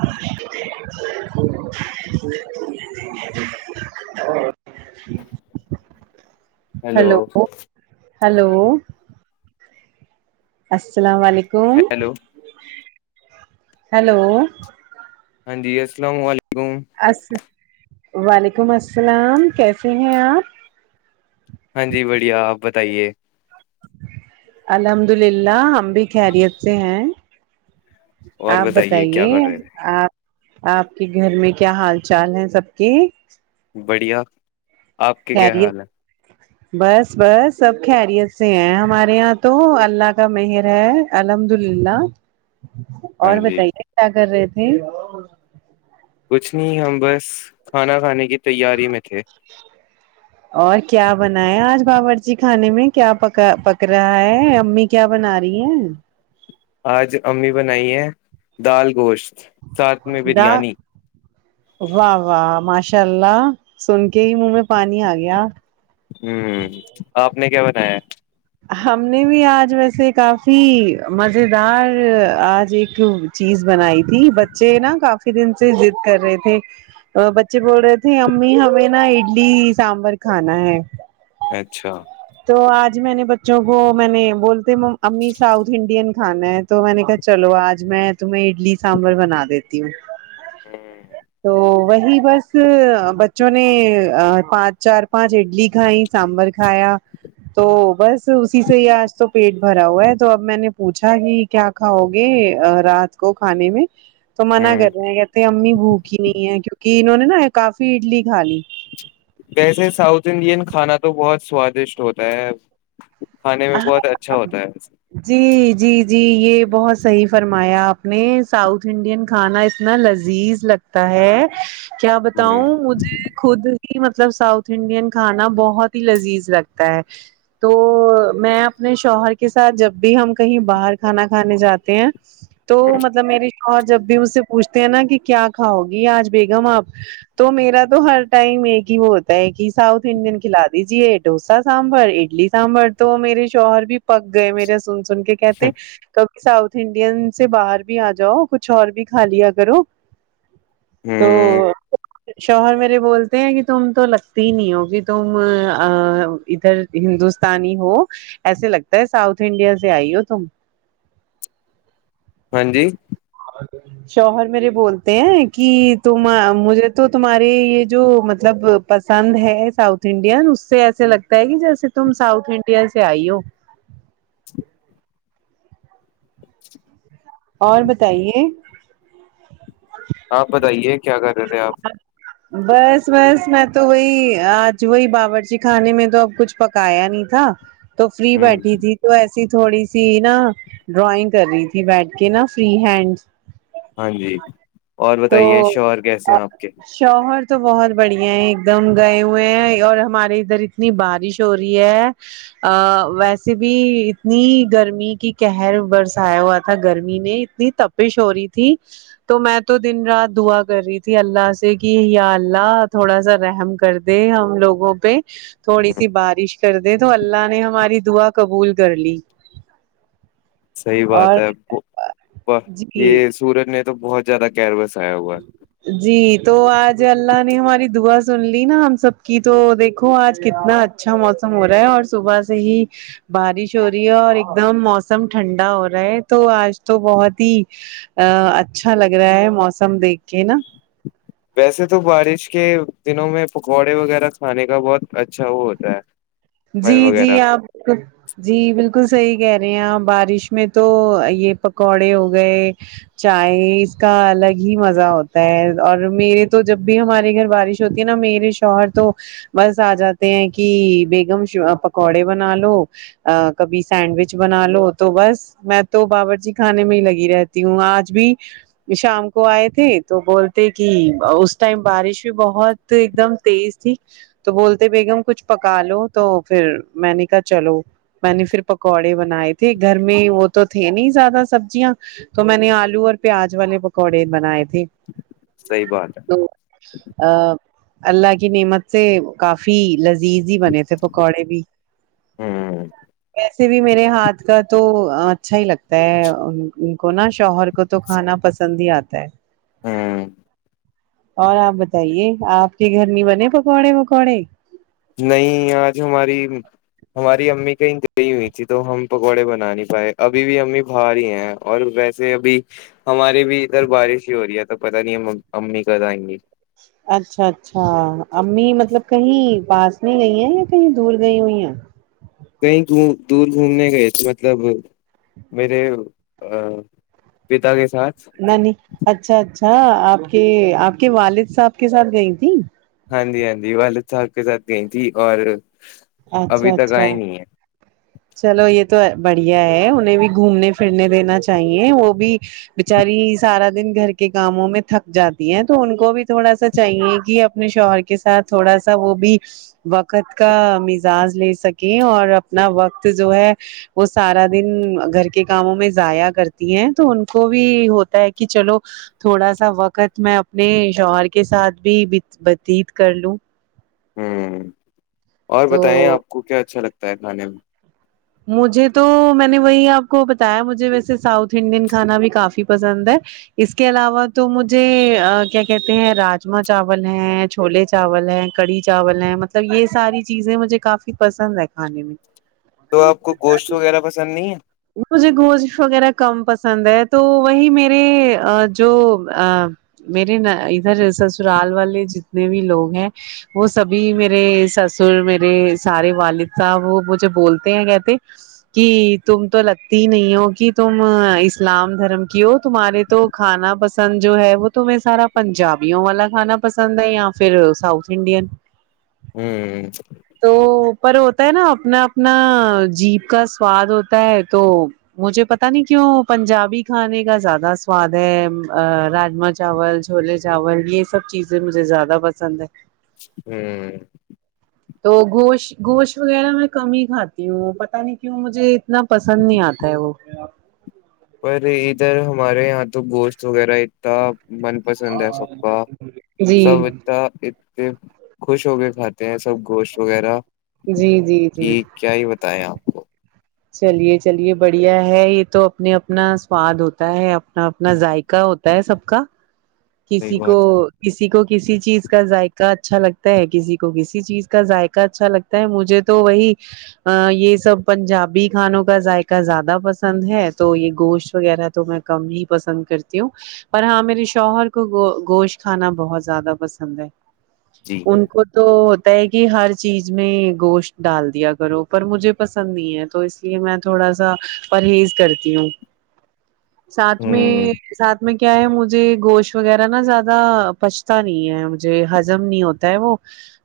اور hello hello hello السلام علیکم ہیلو ہیلو ہاں جی السلام علیکم وعلیکم السلام کیسے ہیں آپ ہاں جی بڑھیا آپ بتائیے الحمد للہ ہم بھی خیریت سے ہیں اور آپ کیا بتائیے کر رہے آپ آپ کے گھر میں کیا حال چال ہے سب کی بڑھیا آپ کے کیا خری حال ہے بس بس سب خیریت سے ہیں ہمارے یہاں تو اللہ کا مہر ہے الحمد للہ ہاں اور جی بتائیے کیا کر رہے تھے کچھ نہیں ہم بس کھانا کھانے کی تیاری میں تھے [inaudible] اور کیا بنا ہے آج باورچی خھانے میں کیاکا پک رہا ہے امی کیا بنا رہی ہیں آج امی بنائی ہے دال گوشت ساتھ میں دا بریانی واہ واہ ماشاء اللہ سن کے ہی منہ میں پانی آ گیا ہوں آپ نے کیا بنایا ہم نے بھی آج ویسے کافی مز دار آج ایک چیز بنائی تھی جی بچے نا کافی دن سے ضد کر رہے تھے بچے بول رہے تھے امی ہمیں نا اڈلی سانبر کھانا ہے اچھا تو آج میں نے ج وہ میں نے بولتے امی ساؤتھ انڈین کھانا ہے تو میں نے کہا چلو آج میں تو میں اڈلی سانبر بنا دیتی ہوں تو وہی بس بچوں نے پانچ چار پانچ اڈلی کھائی سانبر کھایا تو بس اسی سے ہی آج تو پیٹ بھرا ہوا ہے تو اب میں نے پوچھا کہ کیا کھاؤ گے رات کو کھانے میں تو ہ منع کر رہے ہیں کہتے امی بھوک نہیں ہے کیونکہ انہوں نے نا کافی اڈلی کھا لی ویسے ساؤتھ انڈین کھانا تو بہت سوادشٹ ہوتا ہے ا ہ جی جی جی یہ بہت صحیح فرمایا آپ نے ساؤتھ انڈین کھانا اتنا لذیذ لگتا ہے کیا بتاؤں مجھے خود ہی مطلب ساؤتھ انڈین کھانا بہت ہی لذیذ لگتا ہے تو میں اپنے شوہر کے ساتھ جب بھی ہم کہیں باہر کھانا کھانے جاتے ہیں تو مطلب میری شوہر جب بھی اس سے پوچھتے ہیں نا کہ کیا کاؤ گی آج بیگم آپ تو میرا تو ہر ٹائم مگی وہ ہوتا ہے کہ ساؤتھ انڈین کھلا دیجیے ڈوسا سانبر اڈلی سانبر تو میرے شوہر بھی پک گئے میرے سن سن کے کہتے ساؤتھ انڈین سے باہر بھی آ جاؤ کچھ اور بھی کھا لیا کرو تو ہ شوہر میرے بولتے ہیں کہ تم تو لگتی ہی نہیں ہو کہ تم ادھر ہندوستانی ہو ایسے لگتا ہے ساؤتھ انڈیا سے آئی ہو تم ہاں جی اور شوہر میرے بولتے ہیں کہ تم مجھے تو تمہارے یہ جو مطلب پسند ہے ساؤتھ انڈین اس سے ایسے لگتا ہے کہ جیسے تم ساؤتھ انڈین سے آئی ہو اور بتائیے آپ بتائیے کیا کر رہے آپ ا بس بس میں تو وہی آج وہی باورورچی خانے میں تو اب کچھ پکایا نہیں تھا تو فری ہوں بیٹھی تھی تو ایسی تھوڑی سی نا ڈرائنگ کر رہی تھی بیٹھ کے نا فری ہینڈ ہاں جی اور تو بتائیے شوہر کیسے ہیں آپ کے شوہر تو بہت بڑھیا ہے ایک دم گئے ہوئے ہیں اور ہمارے ادھر اتنی بارش چورور ہے ا ویسے بھی اتنی گرمی کی قہر برسایا ہوا تھا گرمی نے اتنی تپش ہو رہی تھی تو میں تو دن رات دعا کر رہی تھی ت اللہ سے کہ یا اللہ تھوڑا سا رحم کر دے ہم لوگوں پہ تھوڑی ہ سی بارش کر دیں تو اللہ نے ہماری دعا قبول کر لی صحیح بات اور ہے جی یہ سورج میں تو بہت زیادہ کیئروس آیا ہوا ہے جی تو آج اللہ نے ہماری دعا سن لی نا ہم سب کی تو دیکھو آج کتنا اچا اچھا موسم ہو رہا ہے اور صبح سے ہی بارش ہو رہی ہے اور ایک دم موسم ٹھنڈا ہو رہا ہے تو آج تو بہت ہی ا اچھا لگ رہا ہے موسم دیکھ کے نا ویسے تو بارش کے دنوں میں پکوڑے وغیرہ کھانے کا بہت اچھا وہ ہوتا ہے من جی جی وغیرہ آپ جی بالکل صحیح کہہ رہے ہیں بارش میں تو یہ پکوڑے ہو گئے چائے اس کا الگ ہی مزہ ہوتا ہے اور میرے تو جب بھی ہمارے گھر بارش ہوتی ہے نا میرے شوہر تو بس آ جاتے ہیں کہ ایک دم پکوڑے بنا لو کبھی سینڈوچ بنا لو تو بس میں تو باور جی خھانے میں ہی لگی رہتی ہوں آج بھی شام کو آئے تھے تو بولتے کہ اس ٹائم بارش بھی بہت تو ایک دم تیز تھی تو بولتے بیگم کچھ پکا لو تو پھر میں نے کہا چلو میں نے پھر پکوڑے بنائے تھے گھر میں وہ تو تھے نہیں زیادہ سبزیاں تو میں نے آلو اور پیاز والے پکوڑے بنائے تھے صحیح بات ہے ا اللہ کی نعمت سے کافی لذیذ ہی بنے تھے پکوڑے بھی ہوں سے بھی میرے ہاتھ کا تو اچھا ہی لگتا ہے ان کو نا شوہر کو تو کھانا پسند ہی آتا ہے ہوں اور آپ بتائیے آپ کے گھر میں بنے پکوڑے وکوڑے نہیں آج ہماری ہماری امی کہیں گی ہوئی تھی تو ہم پکوڑے بنا نہیں پائے ابھی بھی امی باہاری ہی ہیں اور ویسے ابھی ہماری بھی ادھر بارش ہی ہو رہی ہے تو پت نہیں امی کد آئیں گی اچھا اچھا امی مطلب کہیں پاس میں گئی ہیں یا کہیں دور گئی ہوئی ہیں کہیں دور گھومنے گئے تھے مطلب میرے پتا کے ساتھ نہ نہیں اچھا اچھا آپ کے آپ کے والد صاحب کے ساتھ گئی تھی ہاں جی ہاں جی وال تھک کے سات گئی تھی اور ابھی اچھا تک اچھا آئے نہیں ہیں چلو یہ تو بڑھیا ہے انہیں بھی گھومنے پھرنے دینا چاہیے وہ بھی بچاری سارا دن گھر کے کاموں میں تھک جات ہیں تو ان کو بھی تھوڑا سا چاہیے کہ اپنے شوہر کے ساتھ تھوڑا سا وہ بھی وقت کا اعزاز لے سکیں اور اپنا وقت جو ہے وہ سارا دن گھر کے کاموں میں ضایا کرتی ہیں تو ان کو بھی ہوتا ہے کہ چلو تھوڑا سا وقت میں اپنے شوہر کے ساتھ بھی بتیت کر لوں ہوں اور تو بتائیں آپ کو کیا اچھا لگتا ہے کھانے میں مجھے تو میں نے وہی آپ کو بتایا مجھے ویسے ساؤتھ انڈین کھانا بھی کافی پسند ہے اس کے علاوہ تو مجھے کیا کہتے ہیں راجما چاول ہے چھولے چاول ہے کڑھی چاول ہے مطلب یہ ساری چیزیں مجھے کافی پسند ہے کھانے میں تو آپ کو گوشت وغیرہ پسند نہیں ہے مجھے گوش وغیرہ کم پسند ہے تو وہی میرے جو میرے ن ادھر سسرال والے جتنے بھی لوگ ہیں وہ سبھی میرے سسر میرے سارے والد صاحب وہ مجھے بولتے ہیں کہ [inaudible] کہ تم تو لگتی ہی نہیں ہو کہ تم اسلام دھرم کی ہو تمہارے تو کھانا پسند جو ہے وہ تو میں سارا پنجابیوں والا کھانا پسند ہے پھر ساؤت انڈین ہوں تو پر ہوتا ہے نا اپنا اپنا جیب کا سواد ہوتا ہے تو مجھے پتا نہیں کیوں پنجابی کھانے کا زیادہ سواد ہے راجما چاول چھولے چاول یہ سب چیزیں مجھے زیادہ پسند ہے [inaudible] تو گوشت گوشت وغیرہ میں کم ہی کھاتی ہوں پ نہیں کیوں مجھے اتنا پسند نہیں آتا ہے وہ پر ادھر ہمارے یہاں تو گوشت وغیرہ اتنان پسند ہے سب کا جی سب ت انے خوش ہو کے کھاتے ہیں سب گوشت وغیرہ جی جی جی کہ کیا ہی بتیں آپ کو چلیے چلیے بڑھیا ہے یہ تو اپنے اپنا سواد ہوتا ہے اپنا اپنا ذائقہ ہوتا تا ہے سب کا صحیح کسی کو بات ہے کسی کو کسی چیز کا ذائقہ اچھا لگتا ہے کسی کو کسی چیز کا ذائقہ اچھا لگتا مجھے تو وہی یہ سب پنجاب ابھی کھانوں کا ذائقہ زیادہ پسند ہے تو یہ گوشت وغیرہ تو میں کم ہی پسند کرتی ہوں پر ہاں میرے شوہر کو گوشت کھانا بہت زیادہ پسند ہے جی ان کو تو ہوتا ہے کہ ہر چیز میں گوشت ڈال دیا کرو پر مجھے پسند نہیں ہے تو اس لیے میں تھوڑا سا پرہیز کرتی ہوں ساتھ میں ہ ساتھ میں کیا ہے مجھے گوشت وغیرہ نا زیادہ پچتا نہیں ہے مجھے ہضم نہیں ہوتا وہ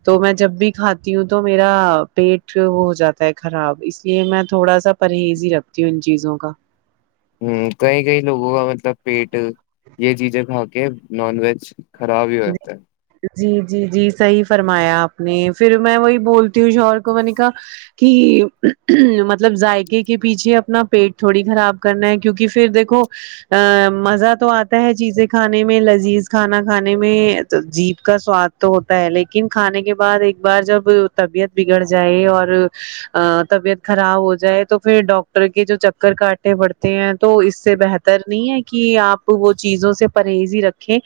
تو میں جب بھی کھاتی ہوں تو میرا پیٹ وہ ہو جاتا ہے خراب اس یہ میں تھوڑا سا پرہیزی رکھتی ہوں ان چیزوں کا ہ کئی کئی لوگوں کا مطلب پیٹ یہ چیزیں کھا کے نان ویج خراب ہی ہو جاتا ہے جی جی جی صحیح فرمایا آپ نے پھر میں وہی بولتی ہوں شہر کو میں نے کہا کہ مطلب ذائقے کے پیچھے اپنا پیٹ تھوڑی خراب کرنا ہے کیونکہ پھر دیکھو ا مزہ تو آتا ہے چیزیں کھانے میں لذیذ کھانا کھانے جیپ کا سواد تو ہوتا ہے لیکن کھانے کے بعد ایک بار جب طبیعت بگڑ جائے اور طبیعت خراب ہو جائے تو پھر ڈاکٹر کے جو چکر کاٹے پڑتے ہیں تو اس سے بہتر بتر نہیں ہے کہ آپ وہ چیزوں سے پرہیز ہی رکھیں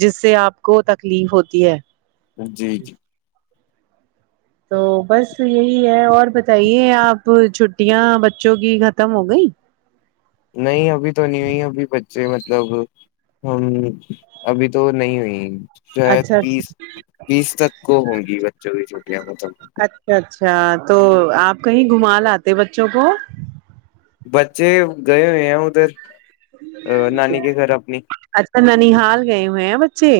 جس سے آپ کو تکلیف ہوتی ہے جی جی تو بس یہی ہے اور بتائیے آپ چھٹیاں بچوں کی ختم ہو گئی نہیں ابھی تو نہیں ہوئی ابھی بچے مطلب ہم ابھی تو نہیں ہوئی شاید اچھا اچھا بیس بیس تک کو ہوں گی بچوں کی چھٹیاں ہو توب اچ اچھا تو آپ کہیں گھما لے بچوں کو بچے گئے ہوئے ہیں ادھر نانی کے گھر اپنی اچھا ننال گئے ہوئے ہیں بچے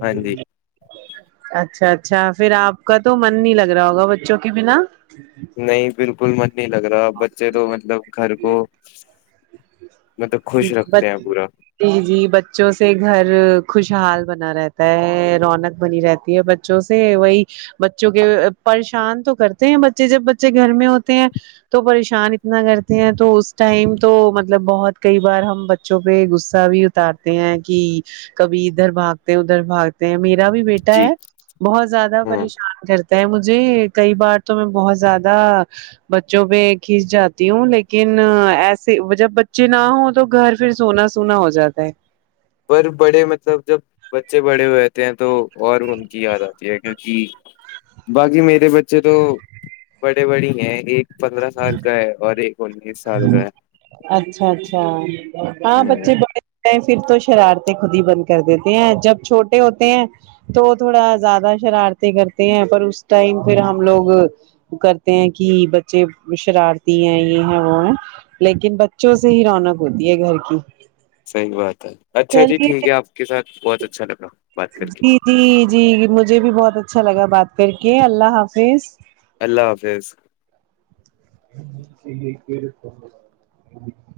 ہاں جی اچھا اچھا پھر آپ کا تو من نہیں لگ رہا ہوگا بچوں کے بنا نہیں بالکل من نہیں لگ رہا بچے تو مطلب گھر کو مطلب خوش رکھتے ہیں بتی پورا جی جی بچوں سے گھر خوشحال بنا رہتا ہے رونق بنی رہتی ہے بوں سے وہی بچوں کے پریشان تو کرتے ہیں بچے جب بچے گھر میں ہوتے ہیں تو پریشان اتنا کرتے ہیں تو اس ٹائم تو مطلب بہت کئی بار ہم بچوں پہ غصہ بھی اتارتے ہیں کہ کبھی ادھر بھاگتے ادھر بھاگ میرا بھی بیٹا جی ہے بہت زیادہ ہ پریشان کرتا مجھے کئی بار تو میں بہت زیادہ بچوں پہ کھینچ جاتی ہوں لیکن ایسے جب بچ چنا ہو تو گھر پھر سونا سونا ہو جاتا ہے پر بڑے مطلب جب بچے بڑے ہوئے رہتے ہیں تو اور ان کی یاد آتی ہے کیکہ ج باقی میرے بچے تو بڑے بڑی ہیں ایک پندرہ سال کا ہے اور ایک انیس سال کا ہے اچھا اچھا ہاں ہ بچے بڑے پھر تو شرارتیں خود ہی بند کر دیتے ہیں جب چھوٹے ہوتے ہیں تو تھوڑا زیادہ شرارتیں کرتے ہیں پر اس ٹائم پھر ہم لوگ کرتے ہیں کہ بچے شرارتی ہیں یہ وہ ہیں لیکن بچوں سے ہی رونق ہوتی ہے گھر کی صحیح بات ہے اچھا جی چلیے ٹھیک ہے آپ کے ساتھ بہت اچھا لگا بات کر کے جی جی جی مجھے بھی بہت اچھا لگا بات کر کے اللہ حافظ اللہ حافظ [inaudible]